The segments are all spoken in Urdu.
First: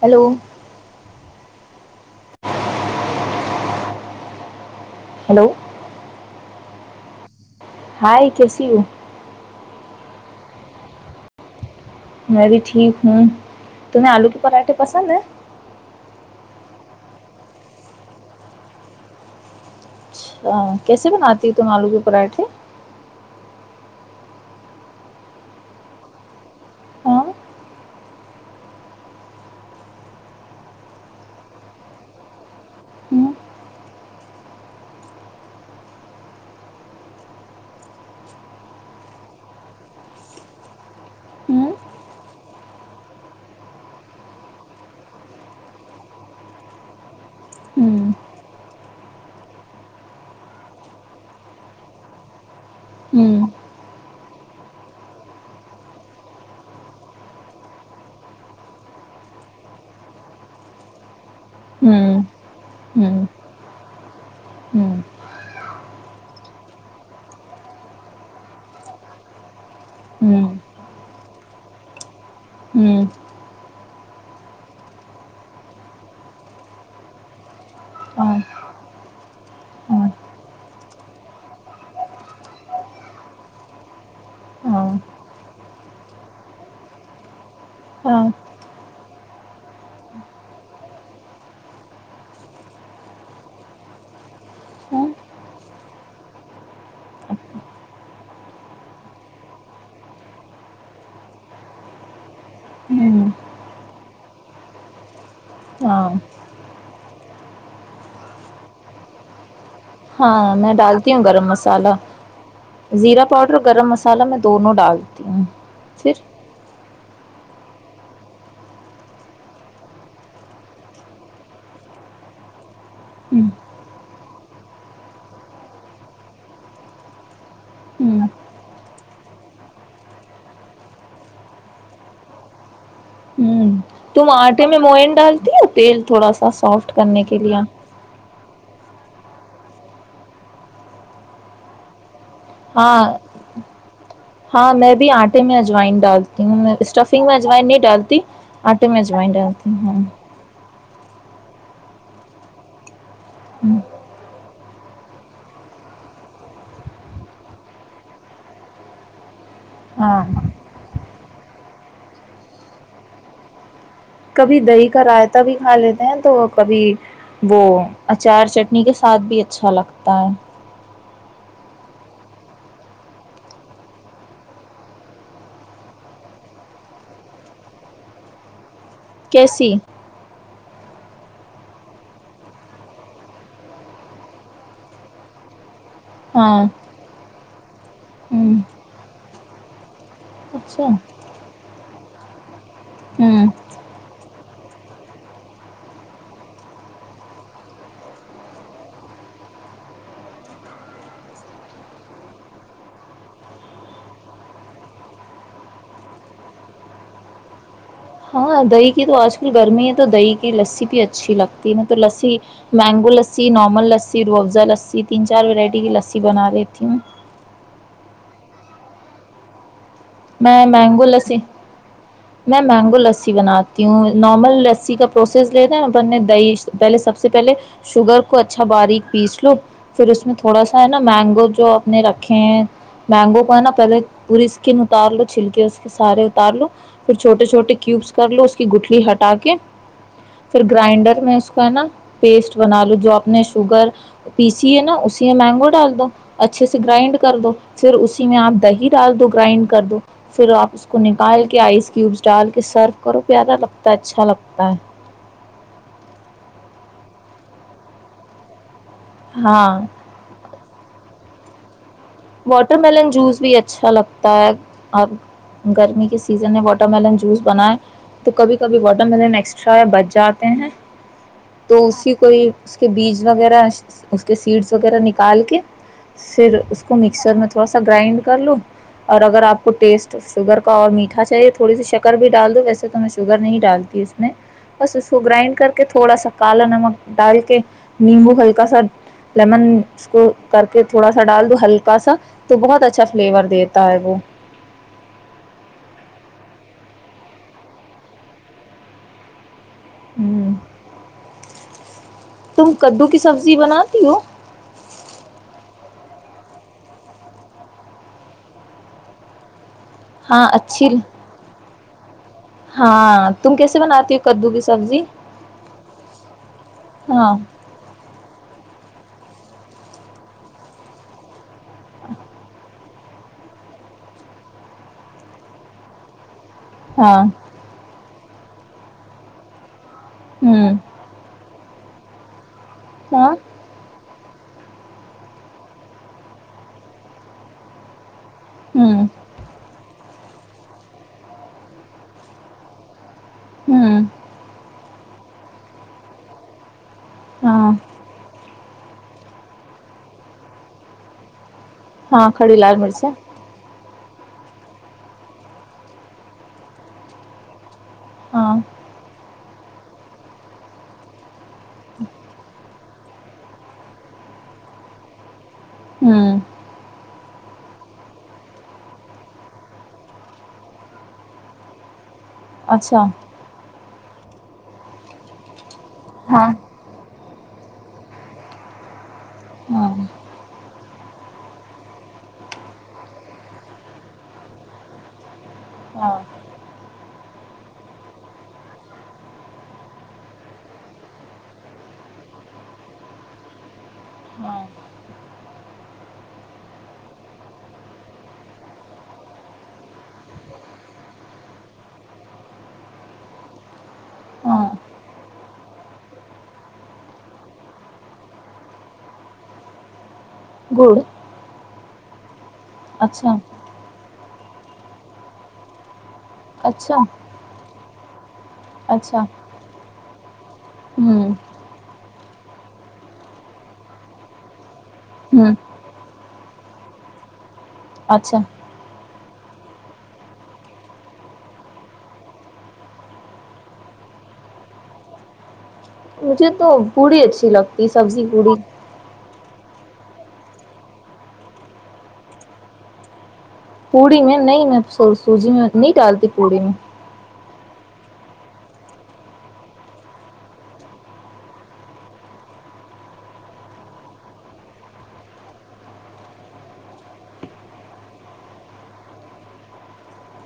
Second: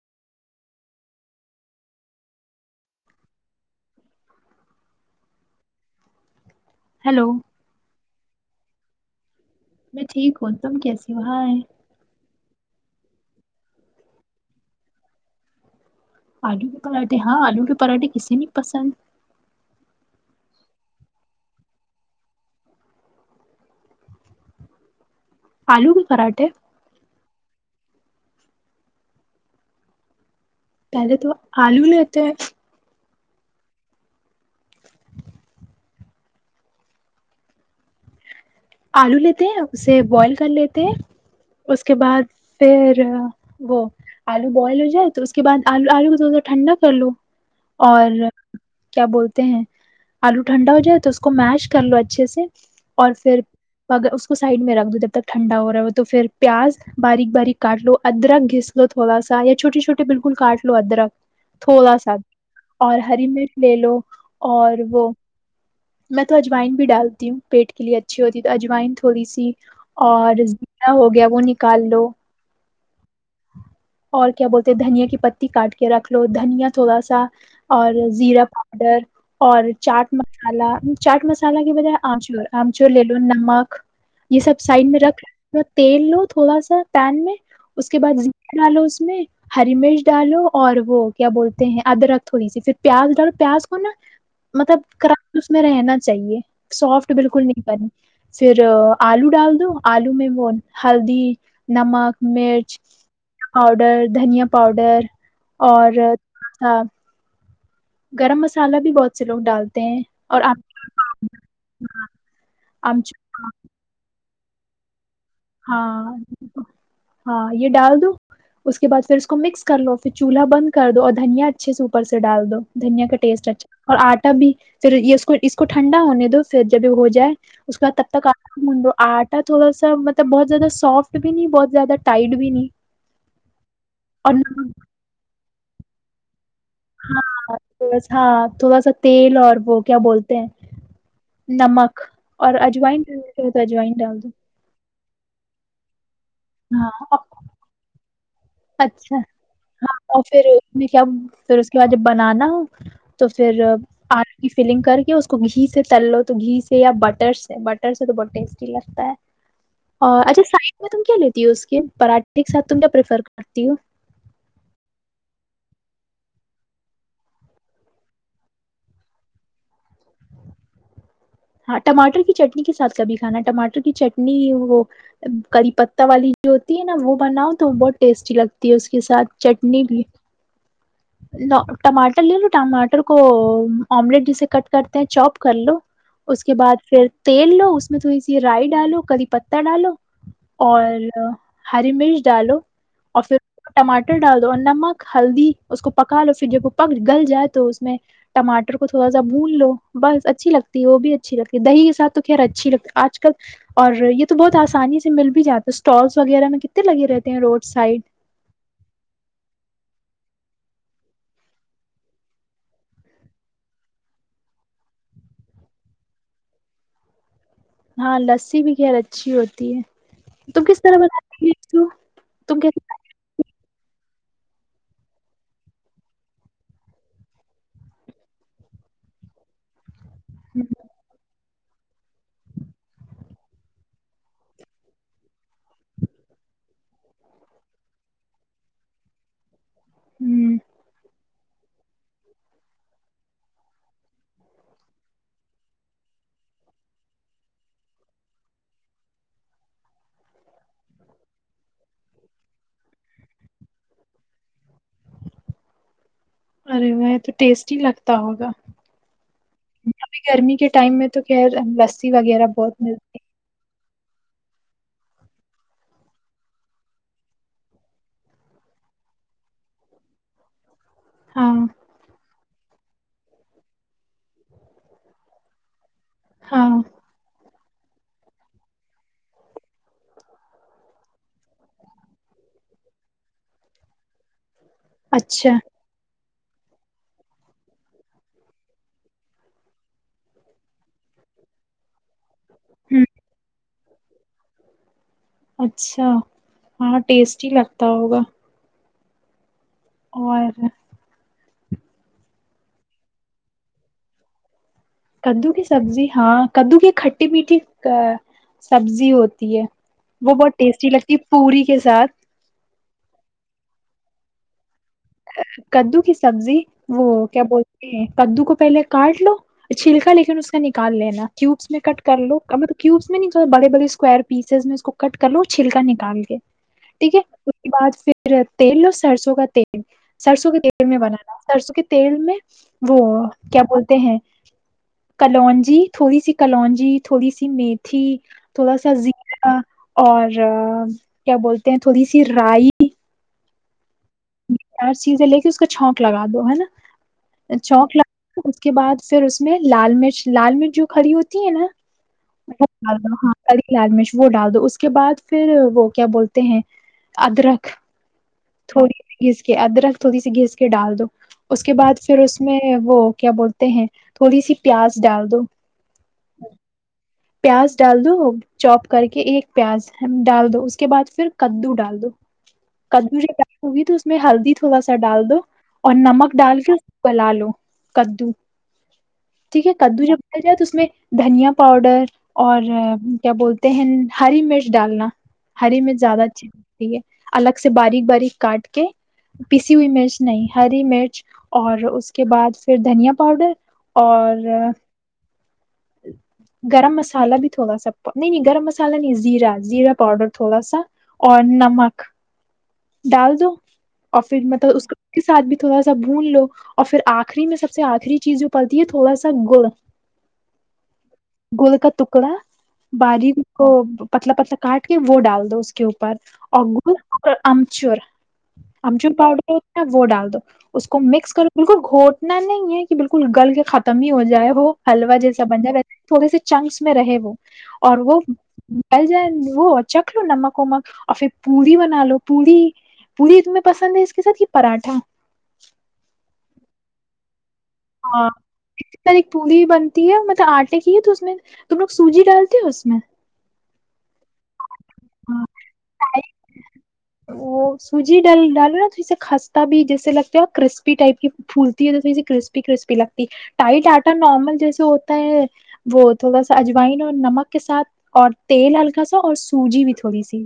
ہیلو ہلو ہیلو ہائے کیسیو میں ٹھیک ہوں تم کیسی وہاں ہے میں بھی ٹھیک ہوں تمہیں آلو کے پراٹھے پسند ہیں آلو کے پراٹھے ہاں آلو کے پراٹھے کسسی نے پسند اچھا کیسے بناتی ہو تم آلو کے پراٹھے آلو کے پراٹھے ہاں پہلے تو آلو لیتے ہیں ہوں آلو لیتے ہیں اسے بوائل کر لیتے ہیں ہوں اس کے بعد پھر وہ آلو بوائل ہو جائے تو اس کے بعدلو آلو کو تھوڑا سا ٹھنڈا کر لو اور ہوں کیا بولتے ہیں آلو ٹھنڈا ہو جائے تو اس کو میش کر لو اچھے سے اور پھر ہوں اگر اس کو سائڈ میں رکھ دو جب تک ٹھنڈا ہو رہا ہو تو پھر پیاز باریک باریک کاٹ لو ادرک گھس لو تھوا سا یا چھوٹے چھوٹے بالکل کاٹ لو ادرک تھوڑا ہوں سا اور ہوں ہری مرچ لے لو [inaudible] اور ہوں وہ میں تو اجوائن بھی ڈالتی ہوں پیٹ کے لیے اچھی ہوتی تو اجوائن تھوڑی سی اور ہوں زیرا ہو گیا وہ نکال لو ہوں اور کیا بولتے دھنیا کی پتی کاٹ کے رکھ لو دھنیا تھوڑا سا اور ہاں زیرا پاؤڈر اور ہاں چاٹ مسالہ چاٹ مسالہ کی بجائے آمچور آمچور لے لو نمک یہ سب ہاں سائڈ میں رکھ ل تیل لو تھوڑا سا پین میں اس کے بع ہاں آ لو [unintelligible] ہری مرچ ڈالو اور وہ کیا بولتے ہیں ادرک تھوڑی سی پھر پیاز ڈالو پیاز کو نا مطلب ہوں کرچ اس میں رہنا چاہیے سافٹ بالکل نہیں کرنی پھر آلو ڈال دو آلو میں وہ ہلدی نمک مرچ ہوں پاؤڈر دھنیا پاؤڈر اور ہاں گرم مسالہ بھی بہت سے لوگ ڈالتے ہیں اور ہاں آم- میں ڈالتی ہوں گرم مسالہ ہاں، زیرا آمچور پاؤڈر اور گرم مسالہ میں دونوں ڈال پھر ہاں [unintelligible] ہاں یہ ڈال دو اس کے بعد پھر اس کو مکس کر لو پھر چولہا بند کر دو اور دھنیا اچھے سے اوپر سے ڈال دو دھنیا کا ہوں ٹیسٹ اچھا اور آٹا بھی پھر یہ اس کو ٹھنڈا ہونے دو پھر جب یہ ہو جائے اس کے بعد تب ہوں تک آٹاھون دو آٹا تھوڑا سا تو بہت زیادہ سافٹ بھی نہیں بہت زیادہ ٹائٹ بھی نہیں ہوں تم اور آٹے میں نمک موئین ڈالتی ہے ہو تیل تھوڑا سا سافٹ کرنے کے ہاں لیے تھ ہاں تھوڑا سا تیل اور وہ کیا بولتے ہیں نمک اور اجوائن ہاں ڈالنا چاہے تو اجوائن ڈال دو ہاں میں بھی آٹے میں اجوائن ڈالتی ہاں اسٹفنگ میں ا جوائن نہیں ڈالتی آٹ میں اچھا جووائنٹتی ہاں ہ [unintelligible] اور پھر اس کیا پھر اس کے بعد جب بنانا ہو تو پھر آلو کی فلنگ کر کے اس کو گھی سے تل لو تو گھی سے یا بٹر سے بٹر سے تو بہت ٹیسٹی لگتا ہے ہاں اور اچھا سڈ میں تم کیا لیتی ہو اس کے پراٹھے کے ساتھ تم کیاریفر ہتیو [inaudible] کبھی دہی کا رائتا بھی کھا لیتے ہیں تو کبھی وہ اچار چٹنی کے ساتھ بھی اچھا لگتا ہے ہاں ٹماٹر کی چٹنی کے ساتھ کبھی کھانا ٹماٹر کی چٹنی وہ کری پہ والی جو ہوتی ہے نا وہ بناؤ تو بہت ٹیسٹی لگتی ہے اس اس کے ساتھ کیسی چٹنی بھی ٹماٹر لے لو ٹماٹر کو آملیٹ جسے کٹ کرتے ہیں چوپ کر لو اس ہاں کے بعد پھر تیل لو اس میں تھوڑی سی ہوں رائی ڈالو کری پتتا ڈالو اچھا اور ہری مرچ ڈالو اور پھر ہوں ٹماٹر ڈال دو اور نمک ہلدی اس کو پکا لو پھر جب وہ پک گل جائے تو اس میں ٹماٹر کو تھوڑا سا بھون لو بس اچھی لگتی ہے وہ بھی اچھی لگتی ہے دہی کے ساتھ تو خیر اچھی لگتی ہے آج کل اور یہ تو بہت آسانی سے مل بھی جاتا ہے اسٹالس وغیرہ میں کتنے لگے رہتے ہیں روڈ سائڈ ہاں دہی کی تو آج کل گرمی ہے تو دہی کی لسی بھی اچھی لگتی ہے ن تو لسی مینگو لسی نارمل لسی روح افزا لسی تین چار ورائٹی کی لسی بنا رہیتی ہوں ہاں لسی بھی خیر اچھی ہوتی ہے تم میں کس طرح مینگو لسی بناتی ہو لچو میں تم کیسے مینگو لسی بنات کیوں نارمل رسی کا پروسیس لتا نا اپنے دہی پہلے سب سے پہلے شوگر کو اچھا باریک پیس لو پھر اس میں بناتی تھوڑا سا ہے نا مینگو جو اپنے رکھے ہیں مینگو پر ہے نا پہلے پوری اسکن اتار لو چھلکے اس کے سارے اتار لو پھر چھوٹے چھوٹے کیوبس کر لو اس کی گٹھلی ہٹا کے ہو؟ ہوں پھر گرائنڈر میں اس ہے نا پیسٹ بنا لو جو آپ نے شوگر پیسی ہے نا اسی میں مینگو ڈال دو اچھے سے گرائنڈ کر دو پھر اسی میں آپ دہی ڈال دو گرائنڈ کر دو پھر آپ اس کو نکال کے آئس کیوبس ڈال کے سرو کرو پیارا لگتا ہے اچھا لگتا ہے ارے وہ تو ٹیسٹ ہی لگتا ہوگا ہے ہاں ابھی گرمی کے ٹائم میں تو [unintelligible] بہت واٹر ملن ملتی جوس بھی اچھا لگتا اب گرمی کے سیزن میں واٹر ملن جوس بنائے تو کبھی کبھی واٹر ملن ایکسٹرا بچ جاتے ہیں ہاں تو اسی کوئی کہ بیج وغیرہ اس کے سیڈس وغیرہ نکال کے پھر ہاں اس سر میں تھوڑا سا گرائنڈ کر لوں اور اگر آپ کو ٹیسٹ شوگر کا اور میٹھا چاہیے تھوڑی سی شکر بھی ڈال دو ویسے تو میں شوگر نہیں ڈالتی اس میں بس اس کو اچھا گرائنڈ کر کے تھوڑا سا کالا نمک ڈال کے نیمبو ہلکا سا لیمن اس کو کر کے تھوڑا سا ڈال دو ہلکا [unintelligible] تو بہت اچھا ہوں فلیور دیتا ہے وہ اچھا ہاں ٹیسٹی ہی لگتا ہوگا اور ہ تم کدو کی سبزی بناتی ہو کدو کی سبزی ہاں کدو کی کھٹی میٹھی سبزی ہوتی ہے وہ ہاں بہت اچھی ٹیسٹی لگتی پوری کے ساتھ ہاں تم کیسے بناتی ہو کدو کی سبزی کدو کی سبزی وہ ہاں کیا بولتے ہیں کدو کو پہلے کاٹ لو چھلکا لیکن اس کا نکال لینا کیوبس میں کٹ کر لو مطلب کیوبس میں نہیں بڑے بڑے اسکور پیسز میں اس کو کٹ کر لو چھلکا نکال کےے ٹھیک ہے ہاں اس کے بعد پھر تیل لو سرسوں کا تیل سرسوں کے ہوں تیل میں بنانا سرسوں کے تیل میں وہ ہاں کیا بولتے ہیں کلونجی تھوڑی سی کلونجی تھوڑی سی میتھی تھوڑا سا ہوں زیر اور کیا بولتے ہیں تھوڑی سی رائی ہوں چیزیں لے کے اس کا چھونک لگا دو ہے نا ہاں چوک کے بعد پھر اس میں لال مرچ لال مرچ جو کھڑی ہوتی ہے نا ہاں کھڑی لال اچ مرچیں ہاں خیال میں وہ ڈال دو اس کے بعد پھر وہ کیا بولتے ہیں ادرک ہاں تھوڑی [unintelligible] گھس کے ادرک تھوڑی سی گھس کے ڈال دو اس کے بعد پھر اس میں وہ کیا بولتے ہیں تھوڑی سی پیاز ڈال دو ہوں پیاز ڈال دو چوپ کر کے ایک پیاز ڈال دو اس کے بعد پھر کدو ڈال دو اچھا کدو جب ڈال تو اس میں ہلدی تھوڑا ڈال دو اور نمک ہاں ڈال کے ل لو کددو ٹھیک ہے ہاں کدو جب ڈیا جائے تو اس میں دھنیا پاؤڈر اور کیا بولتے ہیں ہری مرچ ڈالنا ہری میں ہاں زیادہ اچھی لگتی ہے الگ سے باریک باریک کاٹ کے پیسی ہوئی مرچ نہیں ہری مرچ اور اس کے بعد پھر دھنیا پاؤڈر اور ہاں گرم مسالہ بھی تھوڑا سا نہیں نہیں گرم مسالہ نہیں زیرا زیرا پاؤڈر تھوڑا سا اور نمک ڈال دو اور پھر ہاں مطلب اس اس کے ساتھ بھی تھوڑا سا بھون لو اور پھر آخری میں سب سے آخری چیز جو پڑتی ہے تھوڑا سا گڑ گڑ گول کا تکڑا باری اچھا کو پتلا پتلا کاٹ کے وہ ڈال دو اس کے اوپر اچھا اگولچور ہم جو اچھا پؤڈر ہوتا نا وہ ڈال دو اس کو مکس ہوں کر بالکل گھٹ نہ نہیں یہ کہ بالکل گل کے ختم ہی ہو جائے وہ حلوا سب ہوں بندھہ رہتا تھوڑے س سے چنکس میں رہے وہ اور وہ اچھا مل جائے نا وہ چکھ لو نمک ومک اور پھر پوری بنا لو پوڑی پورڑی تمہیں پسند ہے اس کے ساتھ یہ پراٹھا مجھے تو بوڑھی اچھی لگتی یہ سبزی ہاں پوڑی اسی طرح ایک پوری بنتی ہے مطلب آٹے کی ہے تو اس میں تم لوگ سوجی ڈالتے ہو اس میں پڑی میں نہیں میں س سوجی ہاں میں نہیں ڈالتی اڑین وہ سوجی ڈل ڈالو نا تھوڑی سا خستہ بھی جیسے لگتا ہے اور کرسپی ٹائپ کی پھولتی ہے تو تھوڑی سی کرسپی کرسپی لگتی ہے ٹائٹ آٹا نارمل جیسے ہوتا ہے وہ تھوڑا سا اجوائن اور نمک کے ساتھ اور تیل ہلکا سا اور سوجی بھی تھوڑی سی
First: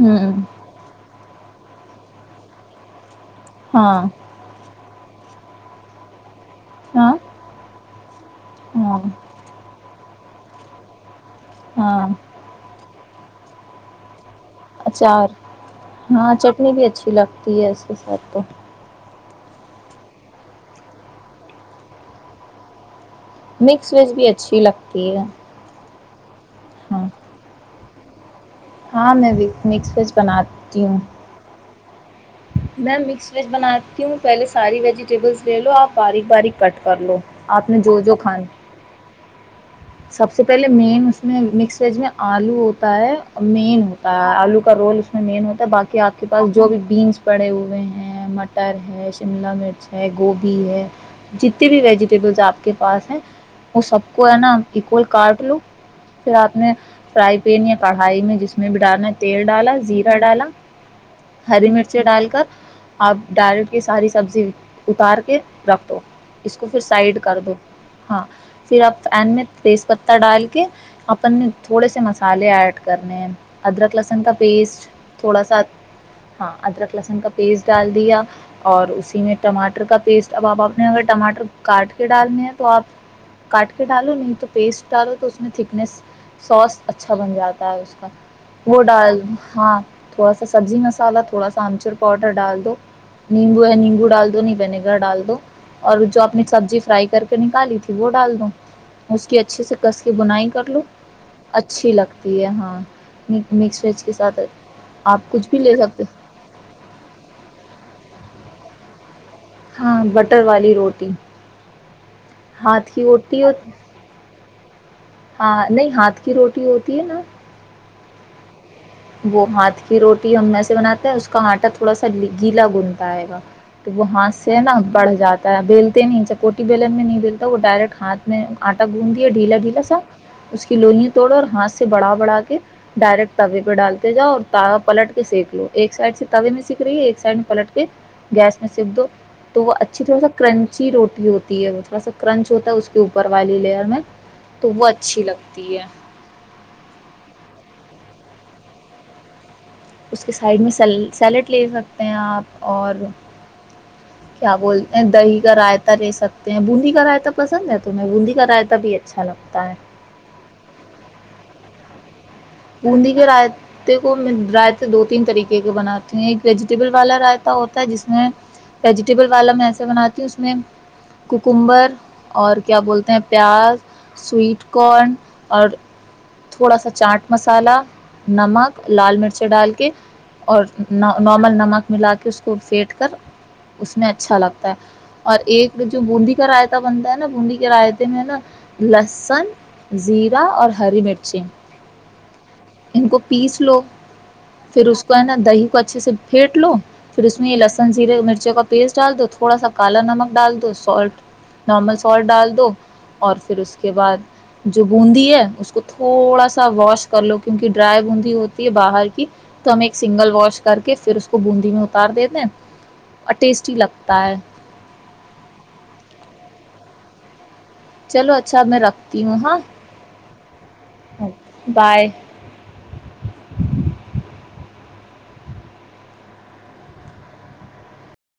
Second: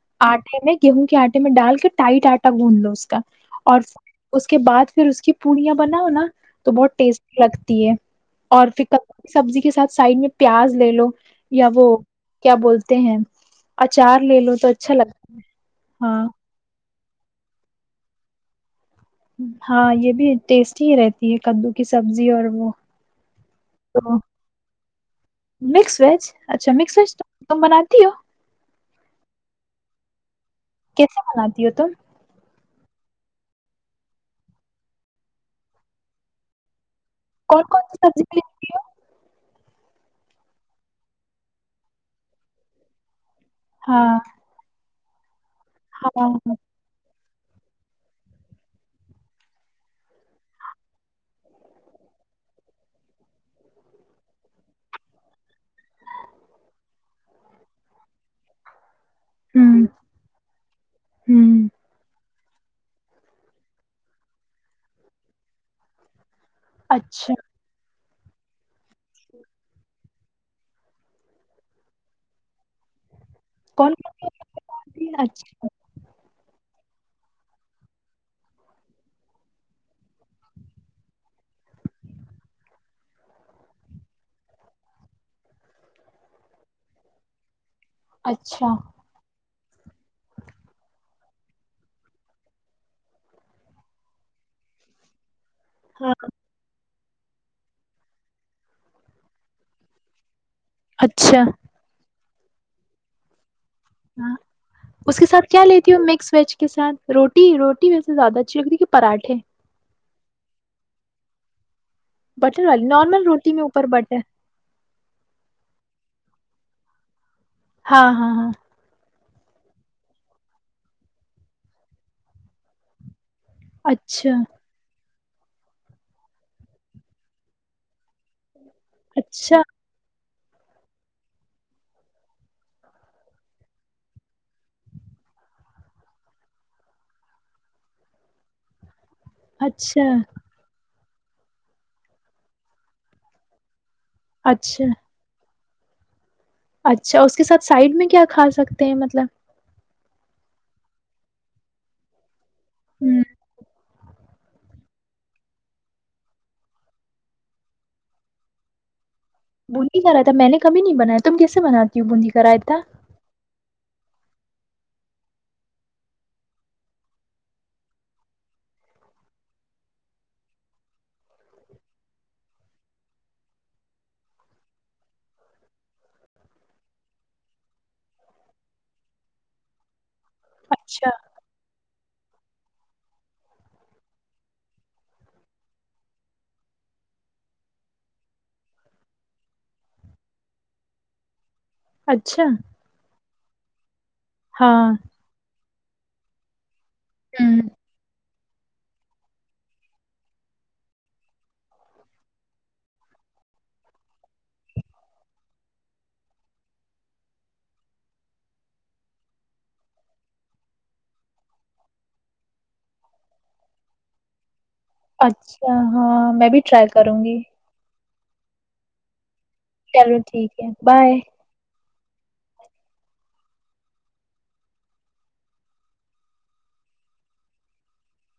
ہوں کہوں کیا میں ڈال کے ٹائٹ آٹا گونھ لو اس کا اور ہاں اس کے بعد پھر اس کی پڑیاں بناؤ نا تو بہت ہاں ٹیسٹی لگتی ہے اور پھر ک ہاں کی سبزی کے ساتھ سائڈ میں پیاز لے لو یا وہ ہاں کیا بولتے ہیں اچار لے لو تو اچھا اچار لگتا ہے ہاں چٹنی اچھی لگتی ہے اس کے ساتھ تو ہاں یہ بھی ٹیسٹی ہی رہتی ہے کدو کی سبزی اور وہ مکس ویج تو بھی اچھی لگتی ہے مکس ویج اچھا مسر ہاں تم بناتی ہو ہاں میں مکس ویج بناات کیسے بناتی ہو تم میں مکس ویج بناتی ہوں پہلے ساری ویجیٹیبلس لے لو آپ باریک باریک کٹ کر لو کون آپ نے کون سی جو جو سبزی کے کھان لیے؟ سب سے پہلے مین اس میں مکس ویج میں آلو ہوتا ہے مین ہوتا ہاں ہے آلو کا رول [unintelligible] باقی آ کے ہاں پس ہوں جو بھی بینس پڑے ہوئے ہیں مٹر ہے شملہ مرچ ہے گوبھی ہے جتنے بھی ویجیٹیبلس آپ کے پاس ہیں وہ سب کو ہے نا کو کاٹ لوں پھر آپ نے فرائی پین یا کڑھائی میں جس میں بھی ڈالنا تیل ڈالا زیرا ڈالا ہوں ہری مرچی ڈال کر آپ ڈال کی ساری سبزی اتار کے رکھ دو اس کو پھر سائڈ اچھا کر دو ہاں پھر آپ ا تیز پتہ ڈال کے اپنے تھوڑے سے مسالے ایڈ کرنے کون ادرک لہسن کون کا سی پیسٹ سبزی؟ تھوڑا اچھا سا ہاں ادرک لسن کا پیسٹ ڈال دیا اور اسی میں ٹماٹر کا پیسٹ اب آپ آپ نے اگر ٹماٹر کاٹ کے ڈالنے ہیں تو آپ کاٹ کے ڈالو نہیں تو پیسٹ ڈالو تو اس میں تھکنیس سوس اچھا بن جاتا اس کا اچھا وہ ڈال ہاں تھوڑا سا سبزی مسالہ تھوڑا سا آمچور پاؤڈر ڈال دو نیمبو ہے نیمبو ڈال دو نہیں ونییگر ڈال دو اور ہاں جو اپنی سبزی فرائی کر کے نکالی تھی وہ ڈال دووں اس کی اچھی سے کس کی بنائی کر لوں اچھا اچھی لگتی تی ہاں مکس ویج کے ہاں ساتھ اس کے آپ ساتھ کچھ بھی کیا لے لیتی سکتے ہوں مکس ویج کے ساتھ روٹی روٹی ویس زیادہ کہ پراھے ہاں بٹر والی روٹی بٹر والی ہاتھ کی نارمل روٹی میں ہوتی، اوپر بٹر ہاں نہیں ہاتھ کی روٹی ہوتی ہے نا ہاں ہاں ہاں وہ ہاتھ کی روٹی ہم میں سے بناتے ہے اس کا آٹا تھوڑا سا گیلا گنتا آئے گا تو وہاں اچھا سے نا بڑھ جاتا ہے بیلتے نہیں چپوٹی بیلن میں نہیں بیلتا وہ ڈائریکٹ ہاتھ میں آٹا گوند دیاے ڈھییلا اچھا ڈھیلا سا اس کی لوئں توڑو اور ہاتھ سے بڑا بڑا کے ڈائریکٹ تے پہ ڈالتے جاؤ اور تاا پلٹ کے سینیک لو ایک سائڈ سے توے میں سیککھ رہی ہے ایک سائڈ میں پلٹ کے گیس میں سینک دو تو وہ اچھا اچھی تھوڑا سا کرنچی روٹی ہوتی ہے وہ تھوڑا سا کرنچ ہوتا ہے اس کے اوپر والی لیئر میں تو اچھا وہ اچھی لگتی تی ہے اچھا اس کے ساتھ سائڈ میں کیا کھا سکتے ہیں مطلب اس کے سائڈ میں سیلڈ لے سکتے ہیں آپ اور ہوں کیا بولتے ہیں دہی کا رائتا رہے سکتے ہیں بوندی کا رائتا پسند ہے تمہیں بندی کا راتا بھی اچھا لگتا ہے بول نہیں جا رہا تھا میں نے کبھی نہیں بنایا تم کیس بناتیوں بندی انی کر راائے کو میں رائتے دو تین طریقے کے بناتی ایک ویجیٹیبل والا رائتا ہوتا ہے جس میں ویجیٹیبل والا میں ایسے بناتی ہوں اس میں کوکمبر اور کیا بولتے ہیں پیاز سویٹ کارن اور تھوڑا سا چاٹ مسالہ نمک لال مرچ ڈال کے اور اچھا نارمل نمک ملا کے کہ اس کو پھینٹ کر اس میں اچھا لگتا ہے اور ایک جو بوندی کا رائتا بنتا ہے نا بوندی کے رائتے میں نا لسن زیرا اور ہری مرچی اچھا بیس لوگ پھر ہاں اس کو ہے ن آ د ہی اس کو اچھے سے پھینٹ لو پھر اس میں یہ ہوں لہسن زیرے مرچ کچے کا پیسٹ ڈال دو تھوڑا سا کالا نمک ڈال دو سالٹ نارمل سالٹ ڈال دو اور پھر اس کے بعد جو بوندی ہے اس کو تھوڑا سا ا واش کر لو کیونکہ ڈرائی بوندی ہوتی ہے باہر کی تو ہم ایک سنگل واش کر کے پھر اس کو بوندی میں اتار دیتے ہیں اور ٹیسٹی لگتا ہے اچھا ہاں میں بھی ٹرائی کروں گی چلو اچھاب میں رکھتی ہوں ہاں چلو ٹھیک ہے بائے بائے